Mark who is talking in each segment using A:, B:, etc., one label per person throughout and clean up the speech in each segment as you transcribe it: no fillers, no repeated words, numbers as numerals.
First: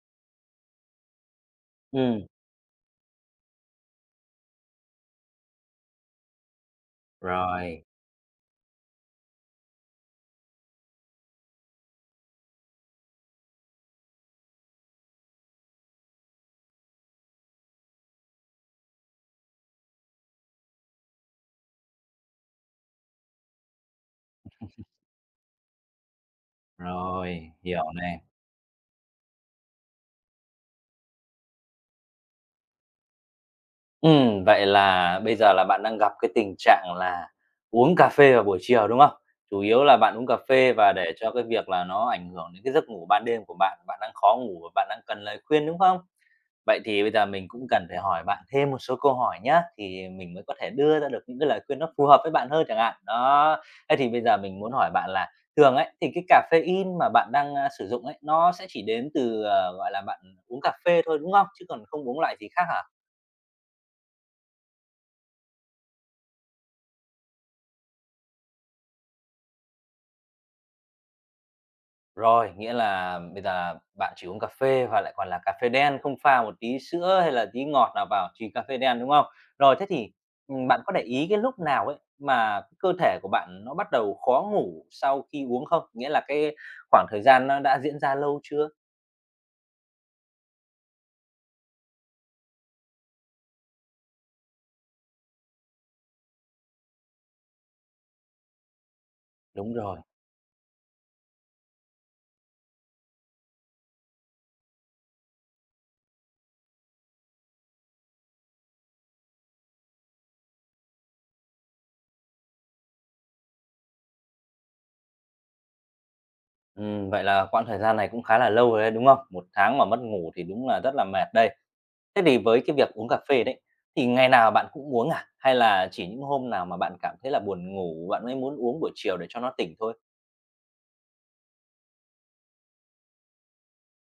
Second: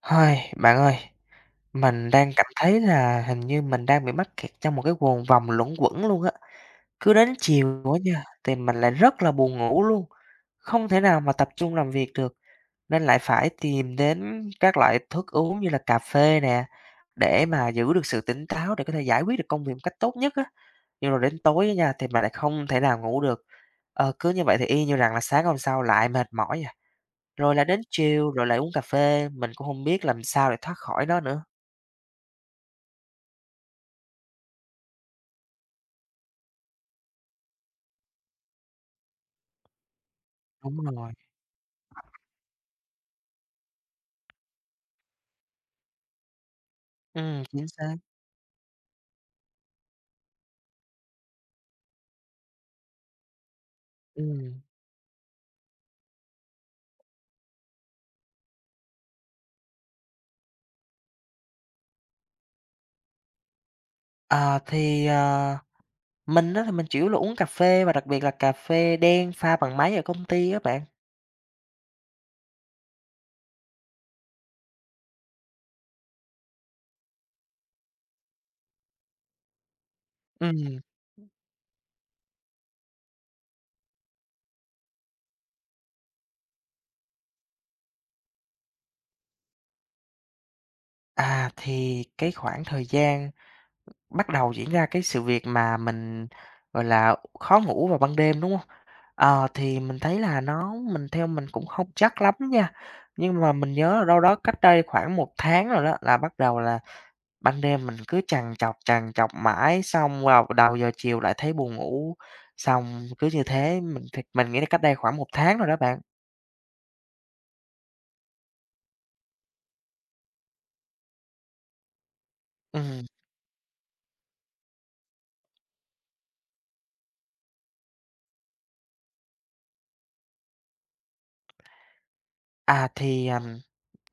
A: Hây, bạn ơi, mình
B: Ừm.
A: đang cảm thấy là hình như mình đang bị mắc kẹt trong một cái guồng vòng luẩn quẩn luôn á. Cứ đến chiều
B: Rồi,
A: á nha, thì mình lại rất là buồn ngủ luôn, không thể nào mà tập trung làm việc được, nên lại phải tìm đến các loại thức uống như là cà phê nè, để mà giữ được sự tỉnh táo để có thể giải quyết được công việc một cách tốt nhất á. Nhưng rồi đến tối á nha, thì mình lại không thể nào ngủ được. Cứ như vậy thì y như rằng là sáng hôm sau lại mệt mỏi à.
B: rồi,
A: Rồi là đến
B: hiểu nè.
A: chiều rồi lại uống cà phê, mình cũng hông biết làm sao để thoát khỏi đó nữa.
B: Vậy là bây giờ là bạn đang gặp cái tình trạng là uống cà phê vào buổi chiều, đúng không? Chủ yếu là bạn uống cà phê
A: Đúng
B: và
A: rồi.
B: để cho cái việc là nó ảnh hưởng đến cái giấc ngủ ban đêm của bạn, bạn đang khó ngủ và bạn đang cần lời khuyên, đúng không? Vậy thì bây giờ mình
A: Chính
B: cũng cần
A: xác,
B: phải hỏi bạn thêm một số câu hỏi nhá, thì mình mới có thể đưa ra được những cái lời khuyên nó phù hợp với bạn hơn chẳng hạn. Đó, thế thì bây giờ mình
A: ừm.
B: muốn hỏi bạn là thường ấy, thì cái caffeine mà bạn đang sử dụng ấy, nó sẽ chỉ đến từ, gọi là, bạn uống cà phê thôi, đúng không? Chứ còn không uống loại gì khác hả?
A: Ờ, thì, mình á thì mình chủ yếu là uống cà phê và đặc biệt là cà phê đen pha bằng máy ở công ty á bạn.
B: Rồi, nghĩa là bây giờ là bạn chỉ uống cà phê và lại còn là cà phê đen, không pha một tí sữa hay là tí ngọt nào vào, chỉ cà phê đen, đúng không? Rồi thế thì,
A: Ừm,
B: bạn có để ý cái lúc nào ấy mà cái cơ thể của bạn nó bắt đầu khó ngủ sau khi uống không? Nghĩa là cái khoảng thời gian nó đã diễn ra lâu chưa?
A: thì cái khoảng thời gian bắt đầu diễn ra cái sự việc mà mình, gọi là, khó ngủ vào ban đêm, đúng hông? Ờ,
B: Đúng
A: thì
B: rồi.
A: mình thấy là nó mình theo mình cũng không chắc lắm nha, nhưng mà mình nhớ là đâu đó cách đây khoảng 1 tháng rồi đó là bắt đầu là ban đêm mình cứ trằn trọc mãi, xong vào đầu giờ chiều lại thấy buồn ngủ, xong cứ như thế mình thì mình nghĩ là cách đây khoảng một tháng rồi đó bạn.
B: Vậy là quãng thời gian này cũng khá là lâu rồi đấy, đúng không? Một tháng mà mất ngủ thì đúng là rất là mệt đây. Thế thì với cái việc
A: Ừm.
B: uống cà phê đấy, thì ngày nào bạn cũng uống à? Hay là chỉ những hôm nào mà bạn cảm thấy là buồn ngủ, bạn mới muốn uống buổi chiều để cho nó tỉnh thôi?
A: Thì,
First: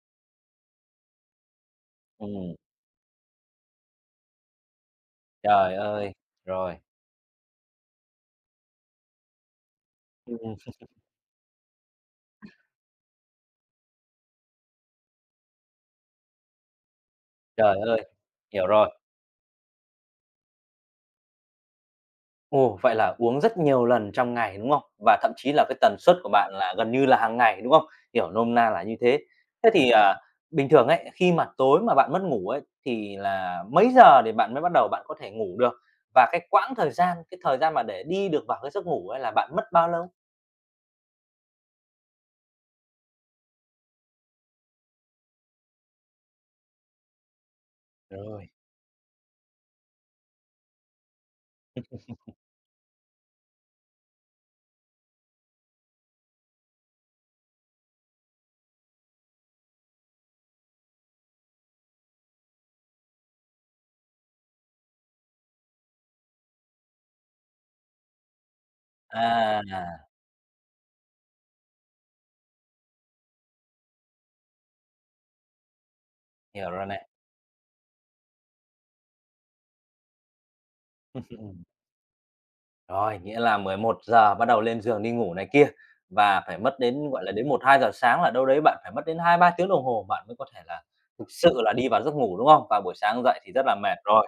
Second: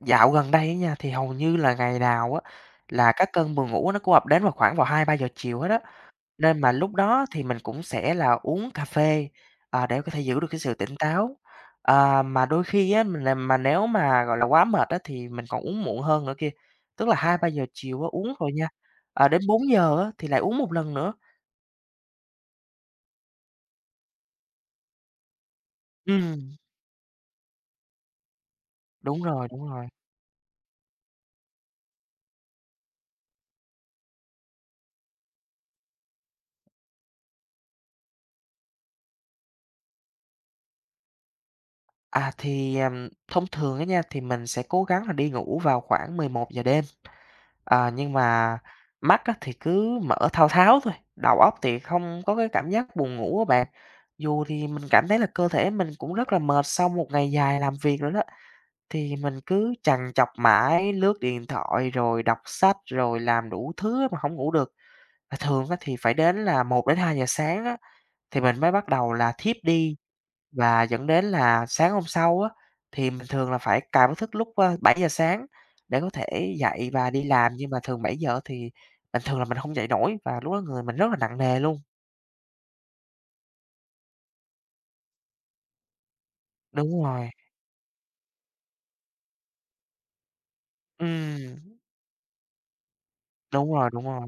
A: dạo gần đây á nha, thì hầu như là ngày nào á
B: Ừm,
A: là các cơn buồn ngủ nó cũng ập đến vào khoảng vào 2-3 giờ chiều hết
B: trời
A: á.
B: ơi!
A: Nên mà
B: Rồi,
A: lúc đó thì mình cũng sẽ là uống cà phê, để có thể giữ được
B: ừm,
A: cái sự tỉnh táo. Mà đôi khi á, mình làm mà nếu mà, gọi là, quá mệt á, thì mình còn uống muộn hơn nữa kia, tức là hai ba giờ
B: trời
A: chiều á
B: ơi!
A: uống rồi nha,
B: Hiểu rồi.
A: đến 4:00 á thì lại uống một lần nữa.
B: Ồ, vậy là uống rất nhiều lần trong ngày, đúng không? Và thậm chí là cái tần suất của bạn
A: Ừm,
B: là gần như là hàng ngày, đúng không? Hiểu nôm na là như thế.
A: đúng rồi, đúng
B: Thế
A: rồi.
B: thì, bình thường ấy, khi mà tối mà bạn mất ngủ ấy, thì là mấy giờ thì bạn mới bắt đầu bạn có thể ngủ được? Và cái quãng thời gian, cái thời gian mà để đi được vào cái giấc ngủ ấy là bạn mất bao lâu?
A: Thì, thông thường á nha, thì mình sẽ cố gắng là đi ngủ vào khoảng 11 giờ đêm. Nhưng
B: Rồi.
A: mà mắt á thì cứ mở thao tháo thôi, đầu óc thì không có cái cảm giác buồn ngủ á bạn. Dù thì mình cảm thấy là cơ thể mình cũng rất là mệt sau một ngày dài làm việc rồi đó, thì mình cứ trằn trọc mãi, lướt điện thoại rồi đọc sách rồi làm đủ thứ mà không ngủ được. Và thường á thì phải đến là 1 đến 2 giờ sáng á, thì mình mới bắt đầu là thiếp đi.
B: À,
A: Và dẫn đến là sáng hôm sau á, thì mình thường là phải cài báo thức lúc, 7 giờ sáng để có thể
B: hiểu rồi
A: dậy
B: này.
A: và đi làm, nhưng mà thường 7 giờ thì bình thường là mình không dậy nổi và lúc đó người mình rất là nặng nề luôn.
B: Rồi, nghĩa là 11 giờ bắt đầu lên giường đi ngủ này kia, và phải mất
A: Đúng
B: đến, gọi
A: rồi,
B: là, đến 1-2 giờ sáng là đâu đấy bạn phải mất đến 2-3 tiếng đồng hồ bạn mới có thể là thực sự là
A: ừm,
B: đi vào giấc ngủ, đúng không? Và buổi sáng dậy thì rất
A: đúng
B: là
A: rồi,
B: mệt
A: đúng rồi.
B: rồi.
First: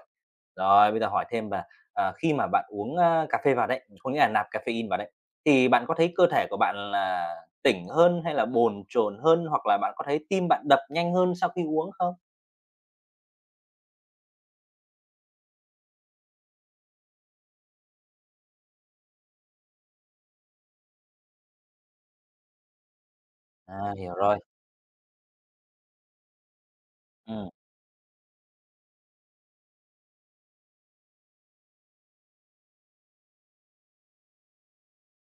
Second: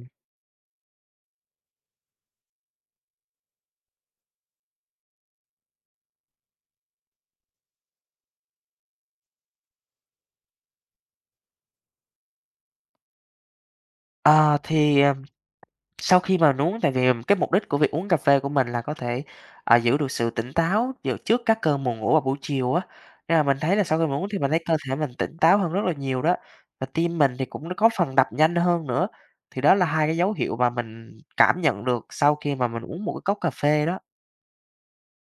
B: Rồi, bây giờ hỏi thêm là, khi mà bạn uống, cà phê vào đấy, có nghĩa là nạp caffeine vào đấy, thì bạn có thấy cơ thể của bạn là tỉnh hơn hay là bồn chồn hơn, hoặc là bạn có thấy tim bạn đập nhanh hơn sau khi uống không?
A: Ờ, thì, ờ Sau khi mà uống tại vì cái mục đích của việc uống cà phê của mình là có thể, giữ được sự tỉnh táo vào trước các cơn buồn ngủ vào buổi chiều á, nên là mình thấy là
B: À,
A: sau khi
B: hiểu
A: mình uống thì
B: rồi,
A: mình thấy cơ thể mình tỉnh táo hơn rất là nhiều đó, và tim mình thì
B: ừm.
A: cũng đã có phần đập nhanh hơn nữa. Thì đó là hai cái dấu hiệu mà mình cảm nhận được sau khi mà mình uống một cái cốc cà phê đó.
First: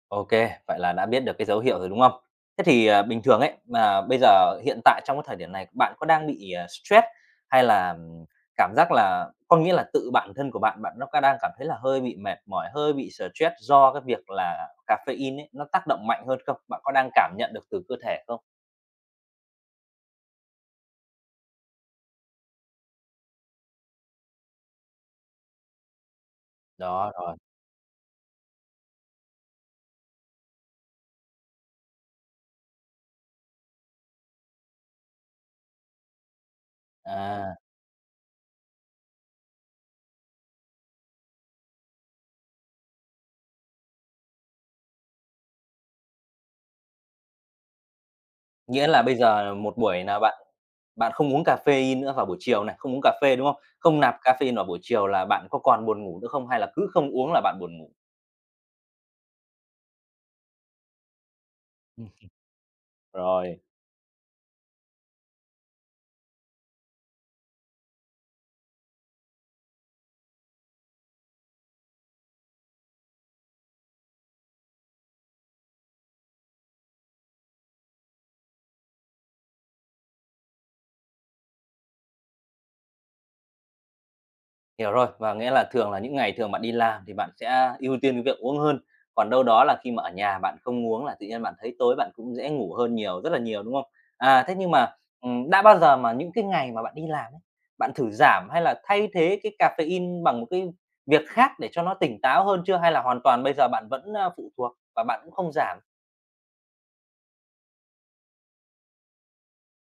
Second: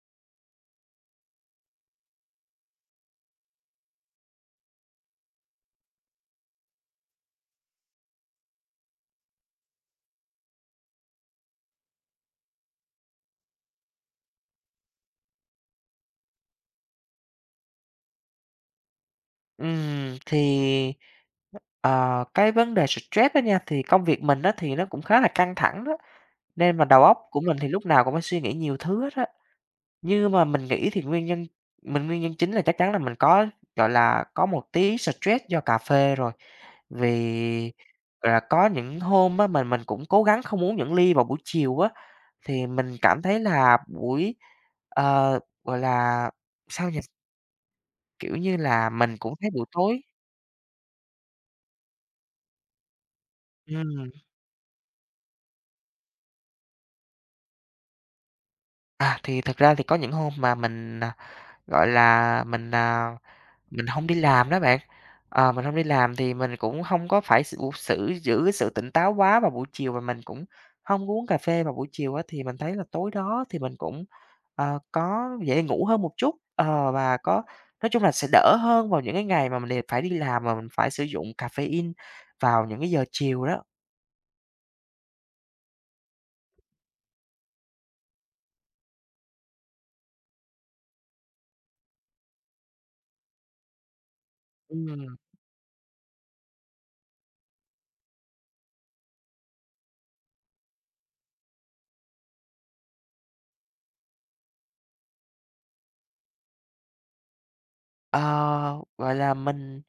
B: OK, vậy là đã biết được cái dấu hiệu rồi, đúng không? Thế thì, bình thường ấy, mà bây giờ hiện tại trong cái thời điểm này bạn có đang bị, à, stress hay là, cảm giác là có nghĩa là tự bản thân của bạn, bạn nó có đang cảm thấy là hơi bị mệt mỏi, hơi bị stress do cái việc là caffeine ấy, nó tác động mạnh hơn không? Bạn có đang cảm nhận được từ cơ thể không?
A: Thì, cái vấn đề stress đó nha, thì công việc mình đó thì nó cũng khá là căng thẳng đó, nên mà đầu
B: Đó,
A: óc
B: rồi.
A: của mình thì lúc nào cũng phải suy nghĩ nhiều thứ hết á. Như mà mình nghĩ thì nguyên nhân chính là chắc chắn là mình có, gọi là, có một tí stress do cà phê rồi.
B: À,
A: Vì, gọi là, có những hôm á mình cũng cố gắng không uống những ly vào buổi chiều á, thì mình cảm thấy là buổi gọi là, sao nhỉ? Kiểu như
B: nghĩa
A: là,
B: là
A: mình
B: bây
A: cũng thấy
B: giờ
A: buổi
B: một
A: tối
B: buổi là bạn bạn không uống caffeine nữa vào buổi chiều này, không uống cà phê, đúng không? Không
A: ừm,
B: nạp caffeine vào buổi chiều là bạn có còn buồn ngủ nữa không hay là cứ không uống là bạn buồn ngủ?
A: thì thật ra thì có những hôm mà mình, gọi là, mình, à
B: Rồi,
A: Mình hông đi làm đó bạn, mình hông đi làm thì mình cũng hông có phải sự sự giữ cái sự tỉnh táo quá vào buổi chiều và mình cũng hông có uống cà phê vào buổi chiều á, thì mình thấy là tối đó thì mình cũng, có dễ ngủ hơn một chút, và có nói chung là sẽ đỡ hơn vào những cái ngày mà mình đều phải đi làm mà mình phải sử dụng caffeine vào những cái giờ chiều đó.
B: hiểu rồi. Và nghĩa là thường là những ngày thường bạn đi làm thì bạn sẽ ưu tiên cái việc uống hơn. Còn đâu đó là khi mà ở nhà bạn không uống là tự nhiên bạn thấy tối bạn cũng dễ ngủ hơn nhiều, rất là nhiều, đúng không? À, thế nhưng mà,
A: Ừm.
B: đã bao giờ mà những cái ngày mà bạn đi làm ấy, bạn thử giảm hay là thay thế cái caffeine bằng một cái việc khác để cho nó tỉnh táo hơn chưa? Hay là hoàn toàn bây giờ bạn vẫn, phụ thuộc và bạn cũng không giảm?
A: Ờ, gọi là, mình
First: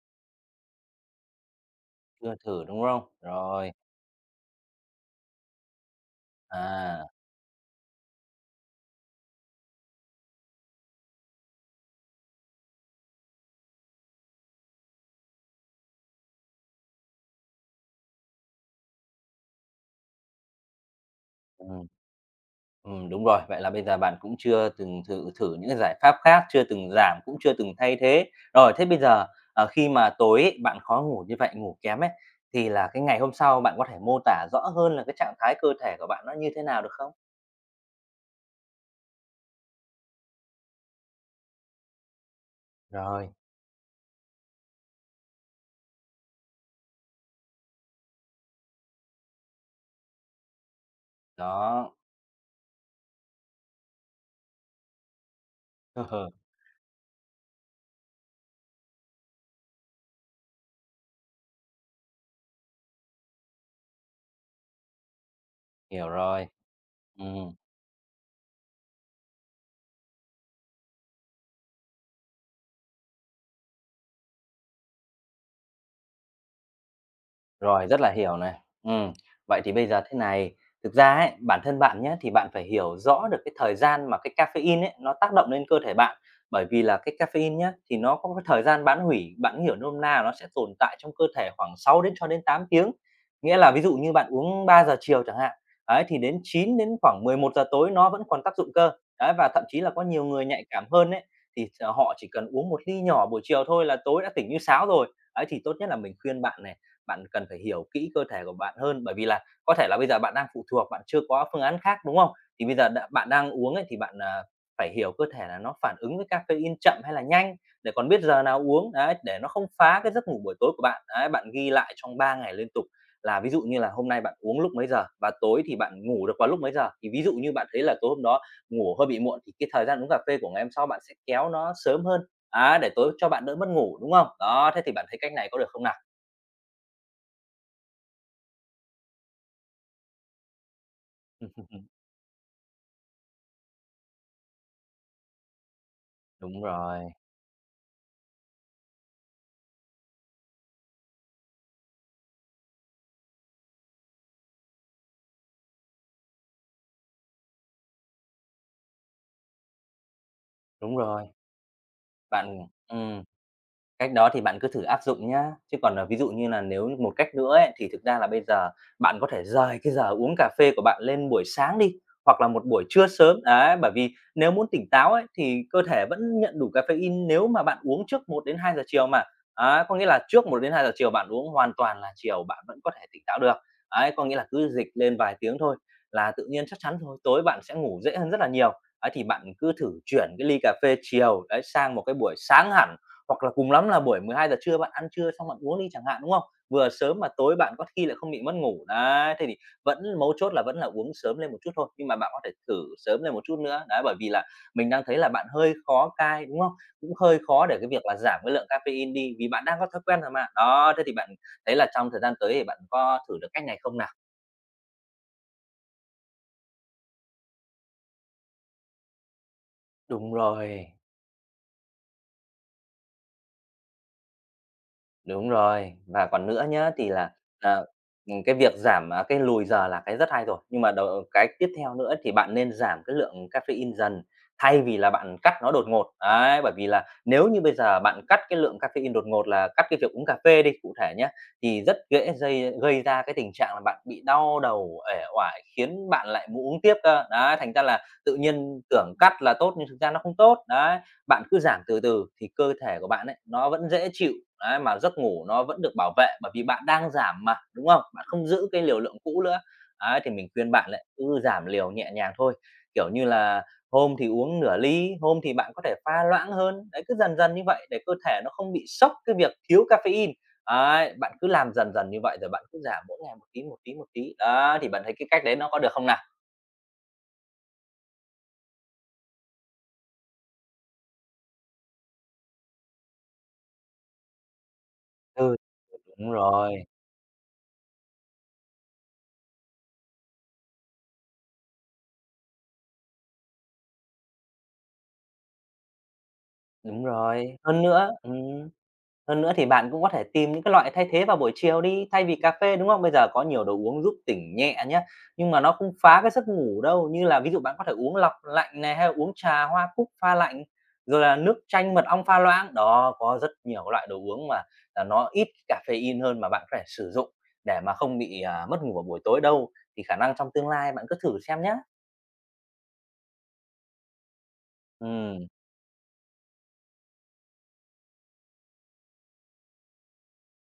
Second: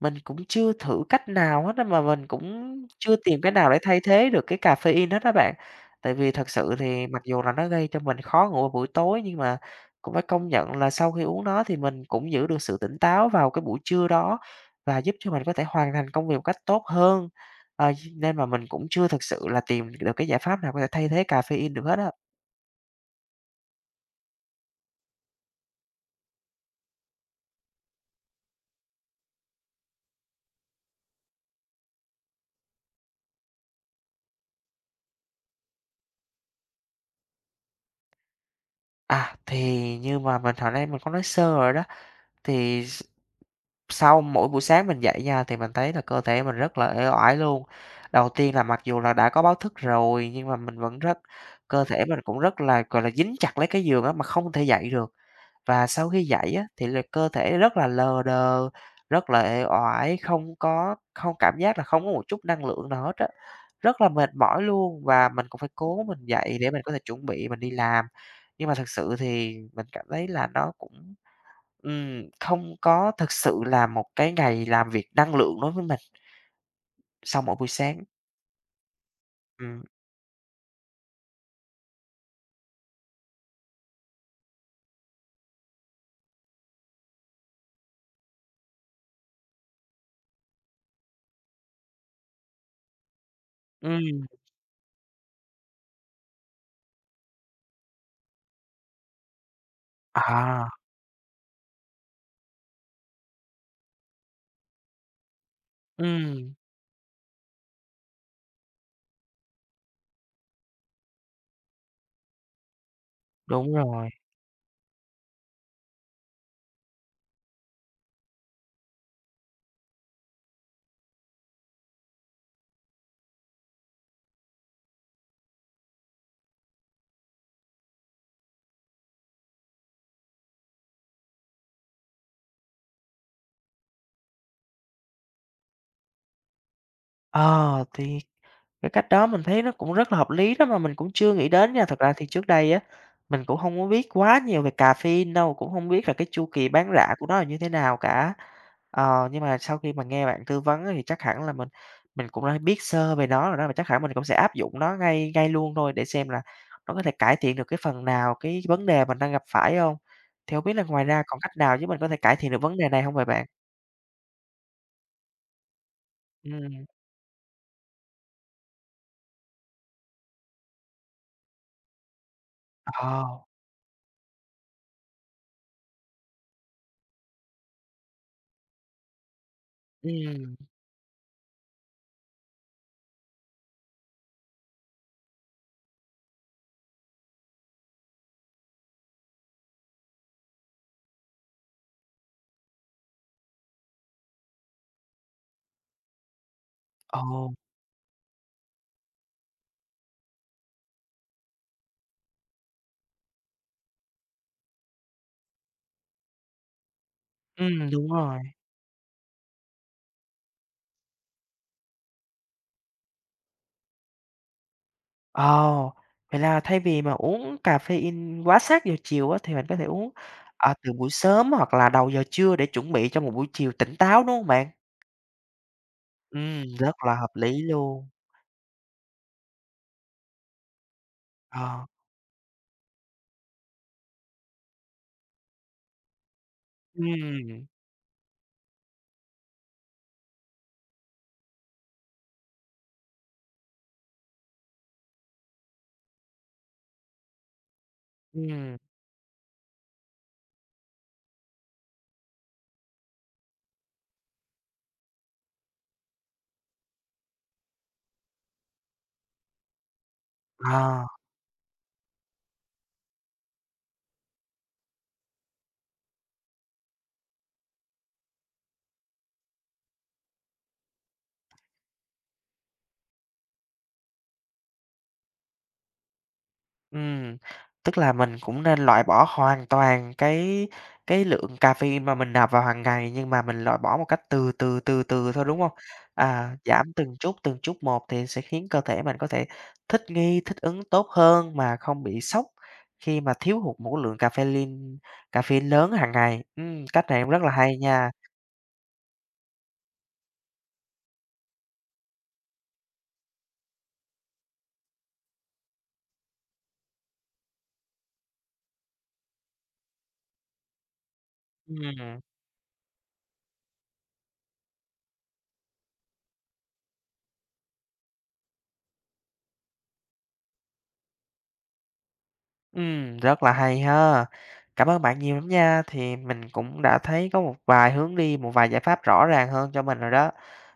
A: Mình cũng chưa thử cách nào hết á, mà mình
B: Chưa thử,
A: cũng
B: đúng không?
A: chưa tìm cái nào
B: Rồi,
A: để thay thế được cái caffeine hết á bạn. Tại vì thật sự
B: à,
A: thì mặc dù là nó gây cho mình khó ngủ vào buổi tối, nhưng mà cũng phải công nhận là sau khi uống nó thì mình cũng giữ được sự tỉnh táo vào cái buổi trưa đó và giúp cho mình có thể hoàn thành công việc một cách tốt hơn. Ờ, nên mà mình cũng chưa thực sự là tìm được cái giải pháp nào có thể thay thế caffeine được
B: ừm.
A: hết á.
B: Đúng rồi. Vậy là bây giờ bạn cũng chưa từng thử thử những cái giải pháp khác, chưa từng giảm, cũng chưa từng thay thế. Rồi, thế bây giờ, khi mà tối ấy, bạn khó ngủ như vậy, ngủ kém ấy, thì là cái ngày hôm sau bạn có thể mô tả rõ hơn là cái trạng thái cơ thể của bạn nó như thế nào được không?
A: Thì như mà mình hồi nãy mình có nói sơ rồi đó, thì
B: Rồi,
A: sau mỗi buổi sáng mình dậy nha, thì mình thấy là cơ thể mình rất là uể oải luôn. Đầu tiên là mặc dù là đã có báo thức rồi, nhưng mà mình vẫn rất cơ
B: đó,
A: thể mình cũng rất là, gọi là, dính chặt lấy cái giường á, mà không thể dậy được. Và sau khi dậy á, thì là cơ thể rất là lờ đờ, rất là uể oải, không có không cảm giác là không có một chút năng lượng nào hết á, rất là mệt mỏi luôn. Và mình cũng phải cố
B: hiểu
A: mình
B: rồi.
A: dậy để mình có thể chuẩn bị
B: Ừm.
A: mình đi làm. Nhưng mà thực sự thì mình cảm thấy là nó cũng không có thực sự là một cái ngày làm việc năng lượng đối với mình sau mỗi buổi
B: Rồi, rất
A: sáng.
B: là hiểu này. Ừm, vậy thì
A: Ừm,
B: bây giờ thế này, thực ra ấy, bản thân bạn nhé thì bạn phải hiểu rõ được cái thời gian mà cái caffeine ấy, nó tác động lên cơ thể bạn. Bởi vì là cái caffeine nhé thì nó có cái thời gian bán hủy, bạn hiểu nôm na là nó sẽ tồn tại trong cơ thể khoảng 6 đến 8 tiếng. Nghĩa là ví dụ như
A: ừm,
B: bạn uống 3 giờ chiều chẳng hạn, ấy, thì đến 9 đến khoảng 11 giờ tối nó vẫn còn tác dụng cơ. Đấy, và thậm chí là có nhiều người nhạy
A: à,
B: cảm hơn ấy, thì họ chỉ cần uống một ly nhỏ buổi chiều thôi là tối đã tỉnh như sáo rồi. Ấy, thì tốt nhất là mình khuyên
A: ừm,
B: bạn này. Bạn cần phải hiểu kỹ cơ thể của bạn hơn, bởi vì là có thể là bây giờ bạn đang phụ thuộc, bạn chưa có phương án khác, đúng không? Thì bây giờ bạn đang
A: đúng
B: uống ấy thì
A: rồi.
B: bạn, phải hiểu cơ thể là nó phản ứng với caffeine chậm hay là nhanh, để còn biết giờ nào uống, đấy, để nó không phá cái giấc ngủ buổi tối của bạn. Đấy, bạn ghi lại trong 3 ngày liên tục là ví dụ như là hôm nay bạn uống lúc mấy giờ và tối thì bạn ngủ được vào lúc mấy giờ. Thì ví dụ như bạn thấy là tối hôm đó ngủ hơi bị muộn thì cái thời gian uống cà phê của ngày hôm sau bạn sẽ kéo nó sớm hơn, á, để tối cho bạn đỡ mất ngủ, đúng không? Đó, thế thì bạn thấy cách này có được không nào?
A: Ờ, thì cái cách đó mình thấy nó cũng rất là hợp lý đó mà mình cũng chưa nghĩ đến nha. Thật ra thì trước đây á, mình cũng không có biết quá nhiều về caffeine đâu, cũng không biết là cái chu
B: Đúng
A: kỳ bán
B: rồi,
A: rạ của nó là như thế nào cả. Nhưng mà sau khi mà nghe bạn tư vấn á thì chắc hẳn là mình cũng đã biết sơ về nó rồi đó, và chắc hẳn mình cũng sẽ áp dụng nó ngay ngay luôn thôi để xem là nó có thể cải thiện được cái phần nào cái vấn đề mình đang gặp phải không? Thì hông biết là
B: đúng
A: ngoài ra
B: rồi.
A: còn cách nào giúp mình có thể cải thiện
B: Bạn
A: được vấn đề này không vậy bạn?
B: Cách đó thì bạn cứ thử áp dụng nhá, chứ còn, là ví dụ như là
A: Ừm,
B: nếu như một cách nữa ấy, thì thực ra là bây giờ bạn có thể rời cái giờ uống cà phê của bạn lên buổi sáng đi, hoặc là một buổi trưa
A: ờ,
B: sớm, đấy, bởi vì nếu muốn tỉnh táo ấy, thì cơ thể vẫn nhận đủ caffeine nếu mà bạn uống trước 1 đến 2 giờ chiều mà. Á, có nghĩa là trước
A: ừm,
B: 1 đến 2 giờ chiều bạn uống hoàn toàn là chiều bạn vẫn có thể tỉnh táo được. Ấy, có nghĩa là cứ dịch lên vài tiếng thôi là tự nhiên chắc chắn thôi, tối bạn sẽ ngủ dễ hơn rất là nhiều. Ấy, thì bạn cứ thử chuyển cái ly cà phê chiều, đấy, sang một cái buổi sáng hẳn hoặc là cùng lắm là buổi 12 giờ trưa bạn ăn trưa xong bạn uống đi chẳng hạn, đúng không? Vừa
A: ồ,
B: sớm mà tối bạn có khi lại không bị mất ngủ, đấy, thế thì vẫn mấu chốt là vẫn là uống sớm lên một chút thôi, nhưng mà bạn có thể thử sớm lên một chút nữa. Đấy, bởi vì là mình đang thấy là bạn hơi khó cai, đúng không? Cũng hơi khó để cái
A: ừm,
B: việc
A: đúng
B: là
A: rồi.
B: giảm cái lượng caffeine đi, vì bạn đang có thói quen rồi mà. Đó, thế thì bạn thấy là trong thời gian tới thì bạn có thử được cách này không nào?
A: Ồ, vậy là thay vì mà uống caffeine quá sát giờ chiều á, thì mình có thể uống,
B: Đúng rồi.
A: từ buổi sớm hoặc là đầu giờ trưa để chuẩn bị cho một buổi chiều tỉnh táo, đúng hông bạn?
B: Đúng rồi, và còn nữa nhá,
A: Rất
B: thì
A: là hợp
B: là,
A: lý
B: ờ,
A: luôn.
B: cái việc giảm, cái lùi giờ là cái rất hay rồi, nhưng mà cái tiếp
A: Ờ.
B: theo nữa thì bạn nên giảm cái lượng caffeine dần, thay vì là bạn cắt nó đột ngột. Đấy, bởi vì là nếu như
A: Ừm,
B: bây giờ bạn cắt cái lượng caffeine đột ngột là cắt cái việc uống cà phê đi, cụ thể nhé thì rất dễ gây gây ra cái tình trạng là bạn bị đau đầu, uể oải, khiến bạn lại muốn uống tiếp cơ. Đấy, thành ra là tự
A: ừm.
B: nhiên tưởng cắt là tốt nhưng thực ra nó không tốt. Đấy, bạn cứ giảm từ từ thì cơ thể của bạn ấy, nó vẫn dễ chịu. Đấy, mà giấc ngủ nó vẫn được bảo vệ bởi vì bạn đang giảm mà, đúng không? Bạn không giữ cái liều lượng cũ nữa. Ấy, thì mình khuyên bạn
A: Ờ,
B: lại cứ giảm liều nhẹ nhàng thôi, kiểu như là, hôm thì uống nửa ly, hôm thì bạn có thể pha loãng hơn. Đấy, cứ dần dần như vậy để cơ thể nó không bị sốc cái việc thiếu caffeine. Ấy, bạn cứ làm dần dần như vậy rồi bạn cứ giảm mỗi ngày một tí, một tí, một tí. Đó, thì bạn thấy cái cách đấy nó có được không nào?
A: ừm, tức là mình cũng nên loại bỏ hoàn toàn cái lượng caffeine mà mình nạp vào hàng ngày, nhưng mà mình loại bỏ một cách từ từ, từ từ thôi,
B: Ừ,
A: đúng hông?
B: đúng rồi,
A: Giảm từng chút một thì sẽ khiến cơ thể mình có thể thích nghi, thích ứng tốt hơn mà không bị sốc khi mà thiếu hụt một cái lượng caffeine caffeine lớn hàng ngày. Cách
B: đúng
A: này cũng rất là
B: rồi.
A: hay nha.
B: Hơn nữa thì bạn cũng có thể tìm những cái loại thay thế vào buổi chiều đi, thay vì cà phê, đúng không? Bây giờ có nhiều đồ uống giúp tỉnh nhẹ nhé nhưng mà nó không phá cái giấc ngủ đâu, như là ví dụ bạn có thể uống lọc lạnh này, hay là uống trà hoa cúc pha lạnh, rồi là nước chanh mật
A: Ừm.
B: ong pha loãng. Đó, có rất nhiều các loại đồ uống mà, nó ít caffeine hơn mà bạn có thể sử dụng để mà không bị, mất ngủ vào buổi tối đâu, thì khả năng trong tương lai bạn cứ thử xem nhé.
A: Rất là hay ha. Cảm ơn bạn nhiều
B: Ừm,
A: lắm nha. Thì mình cũng đã thấy có một vài hướng đi, một vài giải pháp rõ ràng hơn cho mình rồi đó.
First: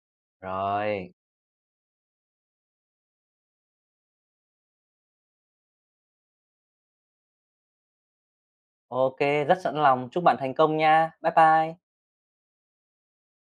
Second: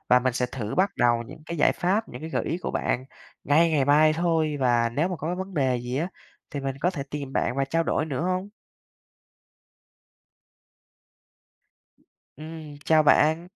A: Và mình sẽ thử bắt
B: Rồi,
A: đầu những cái giải pháp, những cái gợi ý của bạn ngay ngày mai thôi. Và nếu mà có vấn đề gì á, thì mình có thể tìm bạn và trao đổi nữa không?
B: OK, rất sẵn lòng, chúc bạn thành công nha. Bye bye.
A: Chào bạn.